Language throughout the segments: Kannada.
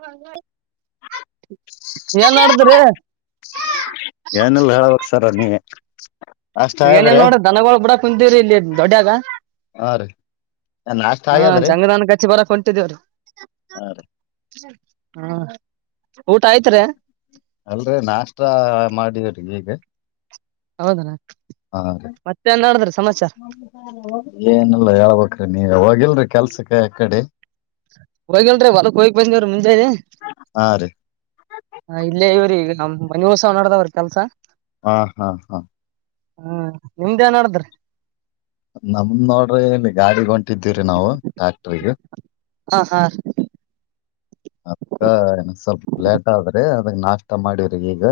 ಹೌ ನ ಏನ್ ಮಾಡಡ್ದ್ರಿ ಹ್ಮ್ಮ್. ಏನೇನ್ ನೋಡ್ರಿ ದನಗಳ ಬಿಡಕ್ ಕುಂತೀವ್ರಿ ಇಲ್ಲಿ ದೊಡ್ಡ್ಯಾಗ ಹಾ ರೀ ನಾಷ್ಟ ಹ ಆಗ್ಯದ್ರಿ ಜಂಗದನ್ ಕಚ್ಚಿ ಬರಕ್ ಕುಂತ ದವರ ಹಾ ರೀ ಹಾ ಊಟ ಆಯ್ತ್ ರಿ ಅಲ್ರರಿ ನಾಷ್ಟ ಮಾಡಿದರಿ ಹೀಗೆ ಹೌದಣ ಹಾ ರೀ ಏನಲ್ಲ ಹೇಳ್ಬೇಕ್ರೀ ನೀ ಯಾಗ ಆಗಲ್ರಿ ಕೆಲ್ಸಕ್ಕೆ ಕಡೆ ಹೋಗಲ್ರಿ ಹೊಲಕ್ ಹೋಗ ಬಂದ ಅವ್ರ ಮುಂದೆ ಇದೆ ಹಾ ರೀ ಇಲ್ಲೇ ಇವ್ರ ಈಗ ನಮ್ ಮನಿ ಉತ್ಸವ್ ನಡ್ದವ್ರರು ಕೆಲ್ಸ ಹಾ ಹಾ ಹಾ ಹ್ಮ ನಿಮ್ದೇ ಏ ನ ಮಾಡಡದ್ರಿ ನಮ್ದ್ ನೋಡ್ರಿ ಇಲ್ಲಿ ಗಾಡಿ ಹೊಂಟಿದ್ದೀವ್ರಿ ನಾವು ಟ್ಯಾಕ್ಟ್ರಿಗೆ ಹಾ ಹಾ ಅಕ್ಕ ನನ ಸ್ವಲ್ಪ ಲೇಟ್ ಆದ್ರೆ ಅದ್ ನಾಷ್ಟ ಮಾಡಿ ಈಗ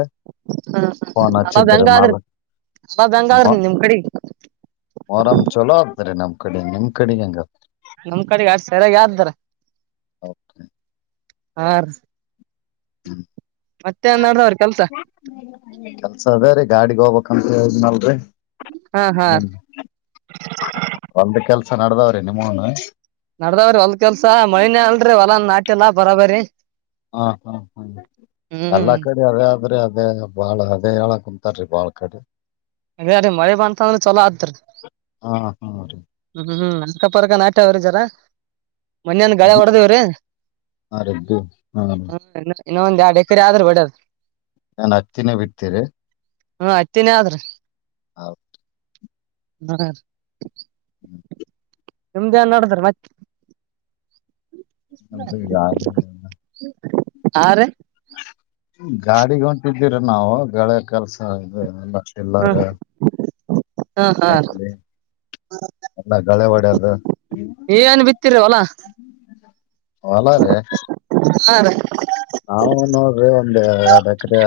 ಫೋನ್ ಅಲಾವ್ ಚಿದ್ರ ಹೆಂಗ ಮಾಲ ಆದ್ರಿ ಅಲಾವ್ ಹೆಂಗ ಮ ಆದ್ರಿ ನಿಮ್ ಕಡೆಗ್ ಮೊರಂ ಚಲೋ ಅ್ರ ನಮ್ಮ ಕಡೆ ನಿಮ್ ಕಡೆ ಹೆಂಗ ನಮ್ ಕಡೆಗೆ ಆ ಸರಗೆ ಯ್ದಾರ ಆ ಹ್ಮ ಕೆಲ್ಸ ಕೆಲ್ಸ ಅದೇ ರೀ ಗಾಡಿಗೆ ಹೋಗಬೇಕು ಕಂಪ ಹದ್ ನಲ್ರಿ ಹಾ ಹಾ ಹ್ಮ ಒಂದು ಕೆಲಸ ನಡದಾವ್ರೆ ನಿ ಮನು ನಡದಾವ್ರಿ ಹೊಲ್ದ ಕೆಲ್ಸ ಮೈನೆ ಅಲ್ರರಿ ಹೊಲ ನಾಟಿಲ್ಲಾ ಬರಾ ಬರಿ ಹಾ ಹಾ ಹ್ಮ ಹ್ಮ್ ಎಲ್ಲಾ ಕಡೆ ಅದೇ ಆದ್ರೆ ಅ ಅದೇ ಬಾಳ ಅದೇ ಹೇಳ ಕುಮಂತಾರ್ರಿ ಬಾಳ್ ಕಡೆ ಅದೇ ಅದೇ ಮಳೆ ಬಂತ ಅಂದ್ರೆ ಚಲೋ ಆತ್ರೀ ಹಾ ಹಾ ರೀ ಹ್ಮ್ ಹ್ಮ್ ನ ಅಕ್ಕಪಕ್ಕ ನಾಟ ಅವರುಜರ ಮನ್ಯನ್ ಗಾಳಿ ಬಿ- ಹೊಡೆದಿವ್ರೀ. ಹಾ ರೀ ಬಿ- ಹಾ ರೀ ಇನ್ನೊಂದ್ ಎರಡು ಎಕರೆ ಆದ್ರು ಬಿಡದ್ ನಾನ್ ಹತ್ತಿನೇ ಬಿಡ್ತೀರಿ. ಹಾ ಹತ್ತಿನೆ ಆದ್ರಿ ಹೌದ್ [unintelligible] [inaudible] ನಿಮ್ದ್ ಏನ್ ನಡಿದ್ರೀ ಮತ್ತೆ. ಯಾದ ಅ ರೀ ಗಾಡಿಗೆ ಹೊಂಟಿದ್ದೀರ ನಾವು ಗಳೆ ಕೆಲ್ಸ ಇದ್ ಎಲ್ಲ. ಹ್ಮ್ ಏಲ್ಲಾರ ಹಾ ಹಾ ರೀ ಟ್ಯಾಕ್ರೀ ಎಲ್ಲ ಗಳೆವಡಿಯದು. ನೀವ್ ಏನ್ ಬಿತ್ತಿರಿ ಹೊಲಾ ಹೊಲ ರೀ. ಹಾ ರೀ ನಾವು ನೋಡ್ರಿ ಒಂದು ಎರಡ್ ಎಕ್ರೆ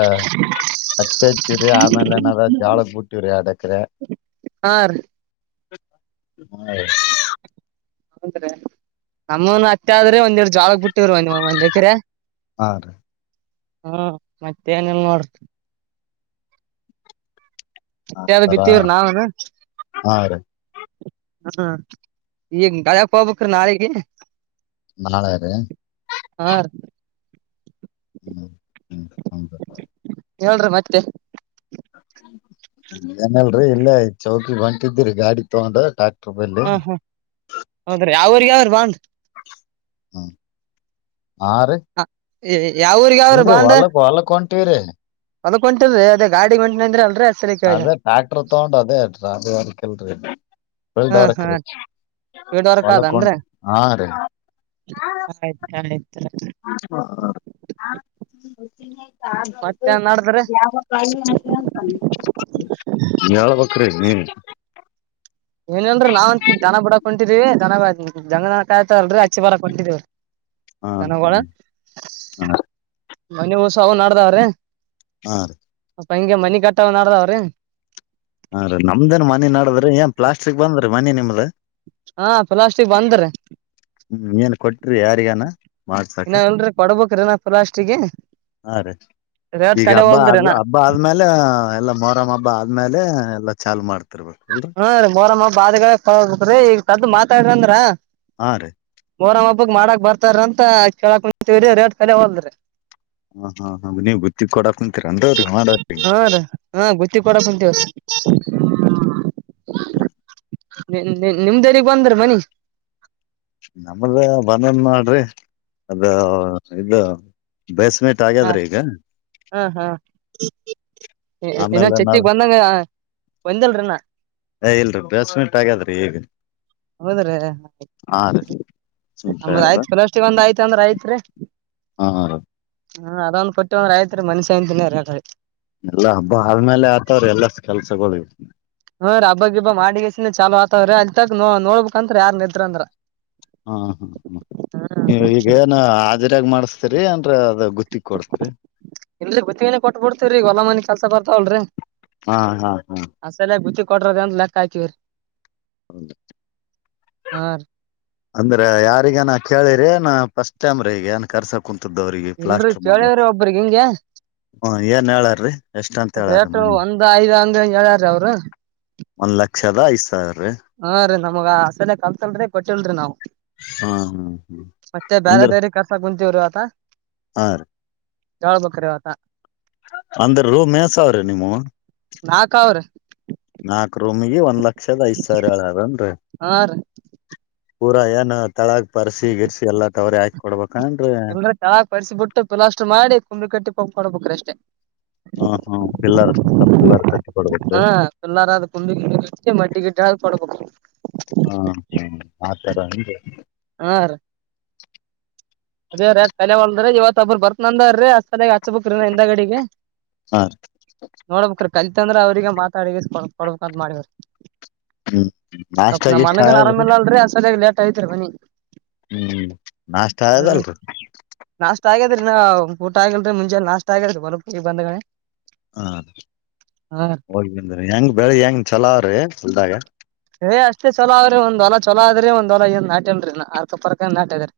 ಅತ್ತೆ ಹಚ್ಚಿರಿ ಆಮೇಲೆ ಏನಾದ ಜಾಳಕ್ ಬಿಟ್ಟಿವ್ರಿ ಎರಡೇಕ್ರೆ. ಹಾ ರೀ ಹಾ ಹನ್ರೀ ನಮ್ಮನು ಅತ್ತೆ ಆದ್ರೆ ಒಂದೆರಡ್ ಜ್ವಳಾಕ್ ಬಿಟ್ಟಿವ್ರಿ ಒಂದ್ ಎಕ್ರೆ. ಹ ರೀ ಹಾ ಮತ್ತೇ ಏನೆಲ್ ನೋಡ್ ಆ ಎಷ್ಟದ ತರ ಬಿತ್ತೀವ್ರ್ ನಾವನ. ಹಾ ರೀ ಹ್ಮ ಈಗ್ ಗಳಕ್ ಹೋಗಬೇಕ್ರೀ ನಾಳಿಗೆ. ಮನಳ ರೀ ರೀ ಹ್ಮ್ ಹ್ಮ್ [unintelligible] ಹೇಳ್ರಿ ಮತ್ತೆ. ಏನಲ್ರಿ ಇಲ್ಲೇ ಚೌಕಿ ಬಂತಿದಿರಿ ಗಾಡಿ ತಗೊಂಡ ಟಾ ಹಾ ಹಾ ಹೌದ್ರೀ ಅವವ್ರ್ ಯಾವ ಬಂದ್ ಹ್ಮ ಆ ರೀ ಏ ಯಾವಊ್ರಗ ಯಾವ್ರ ಬಾಂಡ. ಟಿವ್ರಿ. ಹೊಲಕ್ ಹೊಂಟರೀ ಅದ ಗಾಡಿ ಗಂಟ್ ನಿಂದ್ರಲ್ರಿ ಅದೇ ಟ್ಯಾಕ್ಟರ್ ತಗೊಂಡು ಅದೇ [unintelligible] ಎಲ್ರಿ ಹ್ಮ ಹಾ ಸ್ೀಡ್ ವರ್ಕ್ ಹೊಲಕ್ ಅದನ್್ರ ಹೊಂಟ್ ಹಾ ರೀ ಆಯ್ತ ಆಯ್ತ ಹ್ಮ್ಮ್. ಹ ಮತ್ತೇನ್ ನಡದ್ರಿ ಬ್ರ ಹ್ಮ್ ಏನೇಲ್ರೀ ನಾವಂತ ಜನ ಬಡಾಕ್ ಕುಂಟಿರಿ ಜನ ಜಂಗದನ ಕಾಯ್ತ ಅಲ್ರರಿ ಇ ಬ ಕೊಿದ್ದ ಹಾ ಕನ ಬ ಹ್ಮ್ ಹಾ ಮನೆ ಹಸ ಅವ ನಡ್ದಾವ್ರೆ ಹ ಹಂಗೆ ಮನಿ ಕಟ್ಟ ನಡದಾವ್ರೀ ಹಾ ರೀ ನಮ್ದೇನ್ ಮನಿ ನಡದ್ರಿ ಏನ್ ಪ್ಲಾಸ್ಟಿಕ್ ಬಂದ್ರೀ ಮನಿ ನಿಮ್ದ. ಹಾ ಪ್ಲಾಸ್ಟಿಕ್ ಬಂದ್ರೀ ಹ್ಮ್ ಏನ್ ಕೊಟ್ರಿ ಯಾರಿಗಾನ ಮಾಡ್ಸಕ ಇನ್ನ ಎಲ್ರಿ ಕೊಡ್ಬೇಕ್ರಿ ಇನ್ನ ಪ್ಲಾಸ್ಟಿಗೆ ಹಾ ರೀ ರೇಟ್ ಈಗ ಕಲೆ ಹಬ್ಬ ಹೋಲ್ದ್ರಿ ಆದ ಇನ್ನ ಹಬ್ಬ ಆದ್ಮೇಲೆ ಎಲ್ಲ ಮೊರಂ್ ಹಬ್ಬ ಆದ್ಮೇಲೆ ಎಲ್ಲ ಚಾಲ್ ಮಾಡ್ತಾರೆ ಹಾ ರೀ ಮೋರಮ ಬಾದಗೋಗ್ರೀ ಈಗ ತದ್ ಮಾತಾಡಂದ್ರ ಹಾ ರೀ ಇ ಮಾಡಕ್ ಬರ್ತಾರಂತ ಕೇಳಕ್ಂತೀವ್ರಿ ರೇಟ್ ಕಲೆ ಹೊಲ್ದ್ರಿ ಹಾ ಹಾ ಹ ನೀವ್ ಬುತ್ತಿ ಕೊಡಾಕ್ಂತೀರ ಅಂದ್ರಿ ಮಾಡಿ ಹಾ ರೀ ಹಾ ಗುತ್ತಿ ಕೊಡಾಕ್ ಕುಂತೀವ್ರಿ ಹ್ಮ ನಿಮ್ದಲ್ಲಿಗ್ ಬಂದ್ರ ಮನಿ ನಮಲೆ ಬನನ್ ಮಾಡ್ರಿ ಅದು ಇದು ಬೇಸ್ಮೆಂಟ್ ಹಾ ಆಗ್ಯದ್ರಿ ಈಗ ಹ ಹಾ ಇನ್ನೊ ಆಮೇಲೆ ನಾವ್ ಚೆತಿಿಗೆ ಬಂದಂಗ ಒಂದಲ್ರಣ ಏ ಇಲ್ರಿ ಬೇಸ್ಮಿಟ್ ಆಗ್ಯಾದ್ರೀ ಈಗ ಹೌದ್ರಿ ಹಾ ರೀ ಬೇಸ್ಮೆಂಟ್ ನದ ಆಗ್ಯದ ಆಯ್ತ್ ಕಲಸ್ಿಗೆ ಒಂದ್ ಆಯ್ತ ಅಂದ್ರ ಆಯ್ತ್ರಿೀ ಹಾ ರೀ ಹ್ಮ ಅದೊಂದ್ ಕೊಟ್ ಒಂದ್ ರಾಯತ್ರಿ ಮನಶಾಂತಿನೇ ಇರಲ್ರಿ. ಎಲ್ಲಾ ಹಬ್ಬ ಆದ್ಮೇಲೆ ಆತವ್ರ ಎಲ್ಲ ಕೆಲ್ಸಗಳ್ ಇವು. ಹ್ಮ್ ರ ಹಬ್ಬಗಿಬ್ಬ ಮಾಡಿಗೆಸ ಚಾಲುವಾತಾವ್ರರಿ ಅಲ್ ತಕ್ ನೋಡ್ಬೇಕಂತ್ರ ಯಾರ್ ನಿದ್ರ ಅಂದ್ರ. ಹಾ ಹ್ಮ ಹ ನೀ ಈಗ ಏನು ಕೊಡ್ತೀರಿ ಇ ಬುತ್ತಿಗೆನೆ ಕೊಟ್ಬಿಡ್ತೇವ್ರಿ ಹೊಲ ಮನೆಿ ಕೆಲ್ಸ ಬರ್ತಾವಲ್ರರಿ ಹಾ ಹಾ ಅಸಲೆ ಬ ಕೊಟ್ರದ ಅಂತ ಲೆಕ್ಕ ಆಾಯ್ತೀವರಿ ಹೌದು ಹಾ ಅಂದ್ರೆ ಯಾರಿಗನ್ ಕೇಳಿರಿ ನಾ ಫಸ್ಟ್ ಟೈಮ್ ರ ಈಗ ನನ್ ಕರ್ಸಕಂತ ತು ದ್ದವ್ರಿಗೆ ಇಲ್ರಿ ಪ್ಲಾಸ್ಟರ್ ಮಾಡ ಕೇಳವ್ರಿ ಒಬ್ರಗ್ ಹಿಂಗೆ ಹ ಏನ್ ಹೇಳಾರ್ರೀ ಎಷ್ಟ ಅಂತ ಹೇಳಾರ್ರಿ ಮನೇ ಯಾ ಒಂದ್ ಲಕ್ಷದ ಐದ್ ಸಾವಿರ ಹಾ ರೀ ನಮಗ ಆಸೆನೆ ಕಲ್ತಲ್ರಿ ಕೊಟ್ಟಿಲ್ರಿ ನಾವು ಹಾ ಹ್ಮ್ ಹ್ಮ್ ಮತ್ತೆ ಬೇರೆ ಅಂದ್ರ ದೇರಿ ಕರ್ಸ ಕುಂತೀವ್ರೀ ಆತ ಯಾವಳ್ ಬಕ್ರ ಆತ ಅಂದ್ರರು ಮೇಸ ಅವ್ರಿ ನಿಮ್ಮ ನಾಕ್ ಅವ್ರಿ ನಾಕ ರೂಮಿಗೆ ಒನ್ ಲಕ್ ಪಕ್ಷದ ಈಸಾರಳದನ ಹಾ ರೀ [inaudible] ಪೂರ ಏನ ತಳಗ ಪರ್ಸಿ ಗಿರ್ಸಿ ಎಲ್ಲ ತವ್ರರಿ ಹಾಕಿ ಕೊಡ್ಬೇಕು ಕಣನ್ [unintelligible] ಬರ್ಸಿ ಬಿಿಟ್ಟು ಪ್ಲಾಸ್ಟ್ ಮಾಡಿ ಕುಂಬಿ ಕಟ್ಟಿ ಪಾಕ್ ಮಾಡ್ಬೇಕ್ರ ಅಷ್ಟೇ ಹ್ಮ್ ಹ್ಮ್ ಪಿಲ್ಲರ್ ಸುತ್ತ ಪಿಲ್ಲರ್ ಕಟ್ಟ ಕೊಡ್ಬಿಟ್ರೆ ಹಾ ಪಿಲ್ಲಾರ ಅದ್ ಕುಂಬಿ ಗಿಂಬಿ ಮಟ್ಟಿ ಗಿಟ್ಟಿ ಹಾಕಿ ಕೊಡ್ಬೇಕು ಹ್ಮ ಹ್ಮ್ ಆತರಂದ ಹಾ ರೀ ಅದೇ ರ ಕಲೆ ಒಲ್ದ್ರ ಇವತ್ೊಬ್್ರರು ಬರ್ತ್ನಂದಾರ್ರೀ ಅ ದಾಗ ಹಚ್ಬಕ್ರಿ ಇನ್ನ ಹಿಂದ ಗಡಿಗೆ ಹಾ ರೀ ನೋಡ್ಬಕ್ರಿ. ಕಲಿತಂದ್ರೆ ಅವ್ರಿಗೆ ಮಾತಾಡ ಕೊಡ್ಬೇಕಂತ ಮಾಡೆವ್ರಿ. ಹ್ಮ್ ಅ ನಾಷ್ಟ ನಮ್ಮ ಗೀಷ್ಟ ಮನಗನ್ ಆಗ್ಯದ್ರಿ ಆರಾಮಲ್ಲ ಅಲ್ರಿ ಸದ್ಯಾಗಿೇಟ್ ಇದತ್ ಬನ್ನಿ ಹ್ಮ್ ನಾಷ್ಟ ಹ್ಮ್ ಆಗ್ಯದಲ್ರಿ ನಾಷ್ಟ ಆಗ್ಯಾದ್ರಿ ನಾ ಊಟ ಆಗಲ್್ರ ಮುಂೆ ಲಾಷ್ಟ ಆಗದ ಬರ ಬಂದಿ ಹಾ ಹೋಗ ಹೆಂಗ ಬೆಳಿ ಹೆಂಗ ಚಲೋ ಅವ್ರಿ? ಒಲ್ದಾಗ ಹೇ ಅಷ್ಟ ಚಲ ಆದ್ರರಿ ಒಂದ್ ಹೊಲ ಚಲೋ ಆದ್ರಿ ಒಂದ್ಹೊಲ ಏನ್ ನಟ್ಯೇನ್ರಿ ನ ಅರ್ಕರ್ಕ ನಾಟ್ಯದ್ರಿ.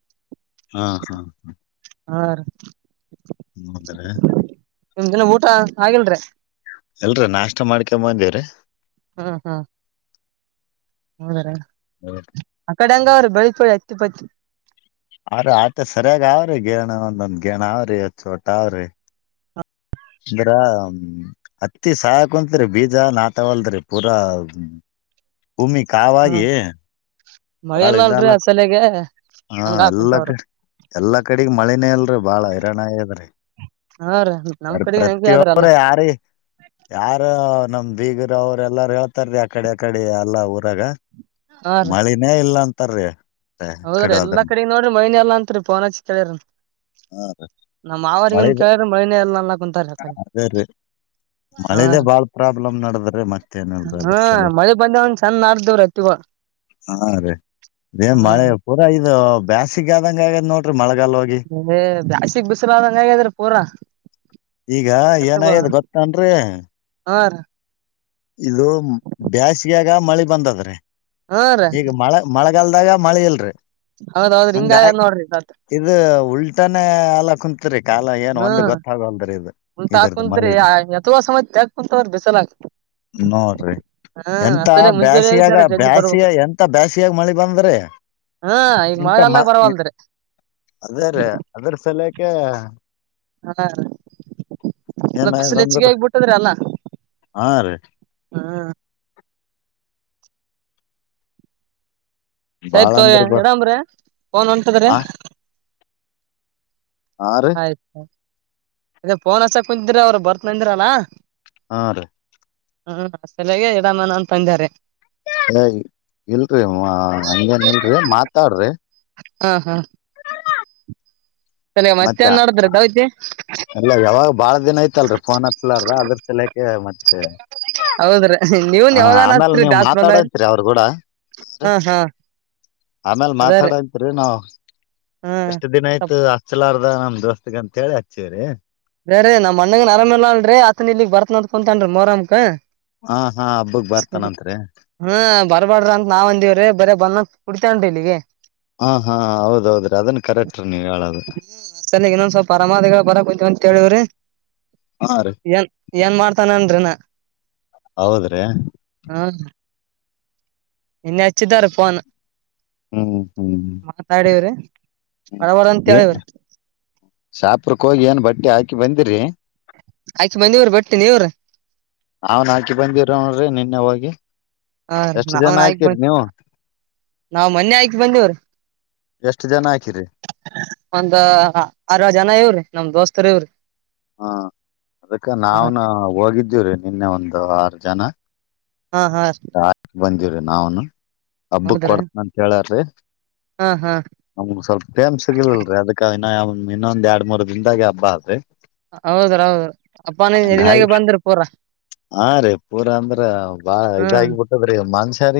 ಹಾ ಹಾ ಹ ಹಾ ರಿ ಹ್ಮ ದ್ರ ನಿಮ್ದಿನ ಊಟ ಆಗಲ್ರೀ? ಎಲ್ರರಿ ನಾಷ್ಟ ಮಾಡ್ಕೊ ಬಂದಿವವ್ರೀ ಹಾ ಹಾ ಹೌದರೀ ಹ್ಮ ಕಡಂಗ ಅವ್ರು ಬೆಳತೊಳ್ಳಿ ಅತ್ತುಿ ಪತ್ತ ಆರೆ ಆತ ಸರಿಯಾಗ ಅವ್ರಿ ಗೇಣ ಒಂದೊಂದ್ ಗೇಣ ಅವ್ರಿ ಚೋಟ ಅವ್ರಿ ಅಂದ್ರ ಹತ್ತಿ ಸಾಕುತ್ರಿ ಬೀಜ ನಾತವಲ್ದ್ರರಿ ಪೂರಾ ಭೂಮಿ ಕಾವಾಗಿ ಮಳೆ ಬಾಳ ಇಲ್ಲ ಅಲ್ರೀ ಇದಲ್ಲ ಆ ಸಲಿಗೆ? ಹಾ ಹಾ ಎಲ್ಲ ಕಡೆ ಎಲ್ಲಾ ಕಡೆಗ್ ಮಳನೇ ಇಲ್ರಿ ಬಾಳ ಹಿರಾಣ ಆದ್ರಿ ಹಾ ರೀ ನಮ್ ಬರಿ ಕಡೆಗ ಹೆಂಗೆ ಆದ್ರಲ್ಲ ಪ್ರತಿಯೊಬ್ಬ್ರ ಯಾರ ಯಾರ ನಮ್ ಬೀಗರ ಅವ್ರ್ ಎಲ್ಲಾರ ಹೇಳ್ತಾರ ರೀ ಆಕಡೆ ಆಕಡೆ ಎಲ್ಲವ್ ಹಾ ಮಳಿನೇ ಇಲ್ಲಂತ ತರ್ರ [unintelligible] ಹ ಹೌದ್ರೀ ಎಲ್ಲಾ ಕಡೆಗ ನೋಡ್ರಿ ಮಳಿನೆ ಎಲ್ಲ ಅಂತರಿ ಪೋನಚ್ ಕೇಳಾದ್ರೆ ನಮ ಅವರಿಗನ್ ಮಳಿ ಕೇಳ್ರ ಮೈನ [unintelligible] ಎಲ್ಲ ಅಲ್ಲ ಕುಂತಾರ ಆ ಕಡೆ ಅದೇ ರೀ ಮಳೆದೇ ಹ ಬಾಳ ಪ್ರಾಬ್ಲಮ್ ನಡದ್ರಿ ಮತ್ತೇನಿಲ್ರಿ ಹ ಅದ್ರ ಸಲ ಮಳಿ ಬಂದ ಚಂದ ಮಾಡ್ದವ್ರೀ ಅತ್ತಗ ಊರ ಇದು [unintelligible] ಬ್ಯಾಸಿಗ ಆದಂಗ ಆಗದ್ ನೋಡ್ರಿ ಮಳ [unintelligible] ಬ್ಯಾಸಿಗ್ ಬಿಸಿಲಾದಂಗ್ ಆಗ್ಯದ್ರಿ ಪೂರ ಈಗ ಗದ್ದೆ ವ ಏನಾಗ್ಯದ ಗೊತ್ತೇನ್ರಿ [unintelligible] ಇದು ಬೇಸಗೆಗ ಮಳಿ ಬಂದದ್ರೆ ಹಾ ರೀ ಈಗ ಮಳೆ ಮಳೆ ಗಲ್ದಾಗ [unintelligible] ಮಳೆ ಇಲ್ರಿ ಹೌದ್ ಹೌದ್ರಿ ಹಂಗ ಹಿಂಗ ಆಗ್ಯದ ನೋಡ್ರಿ ಸದ್ದ ಇದು ಉಲ್ಟಾನೇ ಅಲ್ಲ ಕುಂತ್ಕ್ ಹ್ಮ್ ಉಂಟ ಇದರ್ದು ಹಾಕುದ್ರಿ ಮಳಿದು [unintelligible] ಯಥವಾ ಸಮಯಾ ಕುಂತವ್ರ ಬಿಸಲಾಕ್ತ ನೋಡ್ರಿ ಎಂತ ಮುಂಜಾನೆ ಬ್ಯಾಸಿಯಾಗ ಜರ ಜಲ್ದಿ ಬ್ಯಾಸಿಯ ಬರ್ಬೇಕ್ರಿ ಎಂತ ಬ್ಯಾಸಿಯಾಗ ಮಳಿ ಬಂದ್ರಿ ಹಾ ಈಗ ಎಂತ ಮಳೆಗಾಲದಾಗ ಅದೇ ಬರವಲ್ದ್ರಿ [unintelligible] ಅದ ಸಲೆಕ್ಕೆ [unintelligible] ಹಾ [unintelligible] ಬಿಸಲು ಹೆಚ್ಚಿಗೆ ಏನಾಗ್ಯದಂದ್ರ ಆಗ್ಬಿಟ್ಟದ್ರ ಅಲ್ಲ. ಹಾ ರೀ ಹಾ [unintelligible] ಸರಿ ಬಾಳ ತೋ ಅಂದ್ರ ಬಾ ಹಾ [unintelligible] ಹಾ ರೀ ಆಯ್ತ ಅದೇ ಫೋನ್ ಹಚ್ಚಕ್ ಕುಂತಿದಿರ [unintelligible] ಅವರು ಬರ್ತ್ನಂದಿರ ಅಲಾ ಆ ರೀ ಹ್ಮ್ ಸಲಾಗ [unintelligible] ಇಡಮನ ಅಂತ ಬಂದಾರೆ ಏ ಇಲ್ರಿ ಅ ಅಂಗೇನ್ ಇಲ್ರಿ ಮಾತಾಡ್ರಿ ಹಾ ಹಾ ಹ್ಮ್ಮ್. ಮತ್ತೆ ಎಲ್ಲ ಯಾವಾಗ ಬಾಳ ದಿನ ಐತಲ್ರಿ ಫೋನ್ ಹತ್ತಲಲ್ ಅದ್ರ ಸಲಯಕೆ [unintelligible] ಮತ್ತೆ ಹೌದ್ರಿ ನೀವನ್ ಹಾ ಯಾವಾಗಾನ ಆಮೇಲ್ ಹಚ್ರಿ ನೀವ್ ದಾಸ್ ಬಂದಾಗ್ರಿ ಮಾತಾಡಂತ್ರಿ ಅವ್ರ್ ಕೂಡ ಹಾ ಹಾ ಆಮೇಲ್ ಅದ ರೀ ಮಾತಾಡೋಂತ್ರಿ [unintelligible] ನಾವ್ ಹ್ಮ್ ಎಷ್ಟು ದಿನ ಆಯ್ತು ಸ್ವಪ್ ಎಲ್ಲರದ [unintelligible] ನಮ್ ದೋಸ್ತಗ ಅಂತ ಹೇಳಿ ಹಚ್ಚಿವವ್ರೀ ರೇ ರಿ ನಮಣ್ಣಗ್ [unintelligible] ಅರಾಮ ಇಲ್ಲ ಅಲ್ರರಿ ಆತನ ಇಲ್ಲಿಗ್ ಬರ್ತನ ಅಂತ್ ಕುಂತಾವ್ನತೆ ಮೋರಮ್ಕ್ ಹಾ ಹಾ ಹಬ್ಬಕ್ ಉಹ್ಮ್ ಬರ್ತಾನಂತ್ರಿ ಹೂ ಬರ್ಬಾರ್ದ [unintelligible] ಅಂತ ನಾವ್ ಅಂದ್ವಿರೀ ಬರೆ ಬನ್ನು ಕುಡ್ [unintelligible] ಹಾ ಹಾ ಹೌದೌದ್ರೀ ಅದನ್ ಕರೆಕ್ಟ್ ರಿ [unintelligible] ನೀವು ಹೇಳೋದು ಸಲಿಗ್ ಇನ್ನೊಂದ್ ಸ್ವಲ್ಪ ಆರಾಮಾದಗಳ ಹಾ ರೀ [unintelligible] ಏನ್ ಏನ್ ಮಾಡ್ತನಂದ್ರೆ ನಾ ಹೌದ್ರೀ ಇನ್ನೆ [unintelligible] ಹಚ್ಚಿದ್ರ ಫೋನ್ ಹ್ಮ್ ಹ್ಮ್ ಮಾತಾಡವ್ರಿ. ಅರಾವರ ಅಂಥೇಳ್ ಶಪ್ರಕ್ ಹೋಗಿ ಏನ್ ಬಟ್ಟೆ ಹಾಕಿ ಬಂದಿರಿ ಆಯ್ಕ ಬಂದಿ ಇವರು ಬಟ್ಟೀನಿ ಇವ್ರ ಅವನ್ ಹಾಕಿ ಬಂದಿರೋರಿ ನಿನ್ನೆ ಹೋಗಿ ಹ ಎಷ್ಟ್ ಜನ ನಾವನ್ಕ್ ಬ ಹಾಕಿರಿ ನೀವು ನಾವ್ ಮೊನ್ನೆ ಆಯ್ಕ್ ಬಂದವ್ರ ಎಷ್ಟ್ ಜನ ಹಾಕಿರಿ [inaudible] ಒಂದು ಅರಏಲ್ಜನ ಇವ್ರೀ ನಮ್ ದೋಸ್ತರ ಇವ್ರಿ ಹ್ಮ ಅದಕ್ಕ ಹ ನಾವ್ನ್ ಹೋಗಿದ್ದೀವ್ರೀ ನಿನ್ನೆ ಒಂದು ಆರು ಜನ ಹಾ ಹಾ ನನು ಹಬ್ಬಕ್ ಹೌದ್ರಿ ಕೊಡ್ತನ ಅಂತ ಹೇಳಾರ್ರಿ ಹಾ ಹಾ ನಮ್ಗ ಸ್ವಲ್ಪ ಟೈಮ್ ಸಿಗಿಲ್ಲಲ್ರರಿ ಅದಕ್ಕ ಇ ಇನ್ನೊಂದ್ ಎರಡ್ ಮೂರು ದಿನದಾಗೆ ಹಬ್ಬ ಆದ್ರಿ ಹೌದ್ರ ಹೌದು ಗಾಯಿ ಹಾ ರೀ ಪೂರಾ ಅಂದ್ರ ಬಾಳ ಹ್ಮ್ ಇದಾಗಿಬಿಟ್ಟದ್ರೀ ಮನುಷ್ಯಗ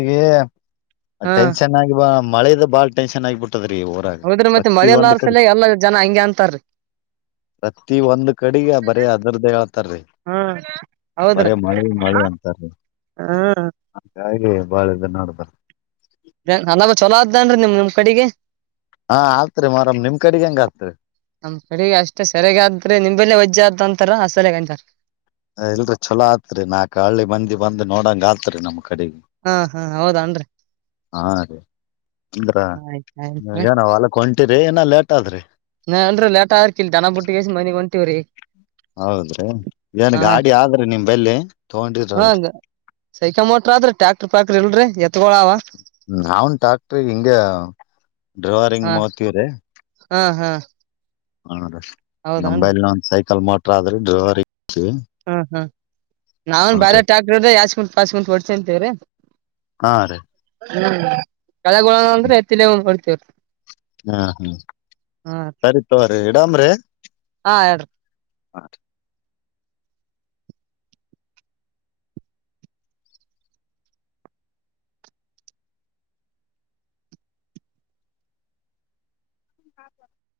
ಹ್ಮ್ ಟೆನ್ಷನ್ ಆಗಿ ಬಾ ಮಳದ ಬಾ ಟನ್ ಆಗ್ಬಟ್ಟು ತದ್ರಿ ಊರಾಗ ಹೌದ್ರಿ ಮತ್ತೆ ಪ್ರತಿ ಮಳೆ ಒಂದು ಎಲ್ಲಾರ ಕಡಿ ಸಲ ಎಲ್ಲಾ ಜನ ಹಂಗೆ ಅಂತಾರೀ ಪ್ರತಿ ಒಂದು ಕಡೆಗೆ ಬರೆ ಅದ್ ಅದರ ಹಳ್ತಾರಿ ಹ್ಮ್ ಬರ ಹೌದ್ರಿ ಮಳೆ ಮಳೆ ಅಂತಾರಿ ಹ್ಮ್ ಹಾಗಾಗಿ ಬಾಳ ಇದದ್ ನೋಡು ಬಾ ನನಬ್ ಚೊಲೋ ಅದ್ದೇನ್ರಿ ನಿಮ್ ನಿಮ್ ಕಡೆಗೆ ಹಾ ಆತ್ರಿ ಮಾರಮ್ ನಿಮ್ ಕಡೆಗೆ ಹೆಂಗ ಆತ್ರಿ ನನ್ ಸರಿಗ ಅಷ್ಟೇ ಸರಿಯಾಗೆ ಆದ್ರೆ ನಿಮ್ದೆಲ್ಲ ವಜ್ಜ್ಯ ಆದಂತ್ ತರ [unintelligible] ಇಲ್ರಿ ಚೊಲೋ ಆತ್ರಿ ನಾಲ್ಕ ಹಳ್ಳಿ ಮಂದಿ ಬಂದು ನೋಡಂಗ ಆತ್ರಿ ನಮ್ ಕಡೆಗೆ ಹಾ ಹಾ ಹೌದಾನ್ರಿ ಹಾ ಅದೇ [inaudible] ಅಂದ್ರ ಆಯ್ತ್ ನೀ ಆಯ್ತ್ರಿ ಏನ ಅಲ್ ಹೊಂಟಿರಿ ಏನ ಲೇಟ್ ಆದ್ರಿ ನಾ ಅಲ್ರಿ ಲೇಟ್ ಆದ್ರಕಿಲ್ ದನ ಬುಟ್ಟಿಗೇಸಿ ಮನಿಗ್ ಹೊಂಟಿವ್ರಿ ಹೌದ್ರಿ ಏನ್ ಹಾ ಗಾಡಿ ಆದ್ರೆ ನಿಮ್ದ್ ಅಲ್ಲಿ ಹಾ ತಗೊಂಡಿದ್ರಲ್ರಿ ಸೈಕಲ್ ಮೋಟ್ರ್ ಆದ್ರ ಟ್ಯಾಕ್ಟ್ರು ಪಾಕ್ರು ಇಲ್ರಿ ಎದ್ ನಾವನ್ ಟಾಕ್ಟ್ರಿ ಹಿಂಗ ಡ್ರವರಿಂಗ್ ಹಾ ಮಾತವ್ರ ಹಾ ಹಾ ಹ ರ [inaudible] ಹೌದನ್ ನಂಬೈಲ್ ನ ಒಂದ ಸೈ ಕಲ್ಮಟ್ರ ಆದ್ರೆ ಡ್ರವರಿ ಹಾ ಹಾ ನಾವೆನ್ ಹಾ ಬ್ಯಾರೆ ರೀ ಟಾಕ್ಟರ್ ಯಾಸ್ಕಂ ಪಸ್ಕಂ ಹೊಡ್ಸಂತೇವ್ರೀ. ಹಾ ರೀ ಹ್ಮ್ ಕೆಳಗ್ ಉಳನ ಅಂದ್ರೆ ಎತ್ತಲಂದ ಹೊಳ್ತೇವ್ರಿ ಹ್ಮ್ ಹ್ಮ್ ಹಾ ರೀ ಸರಿ ತಗೋರಿ ಹಾ ಹೇಳ್ರಿ. ಆ ರೀ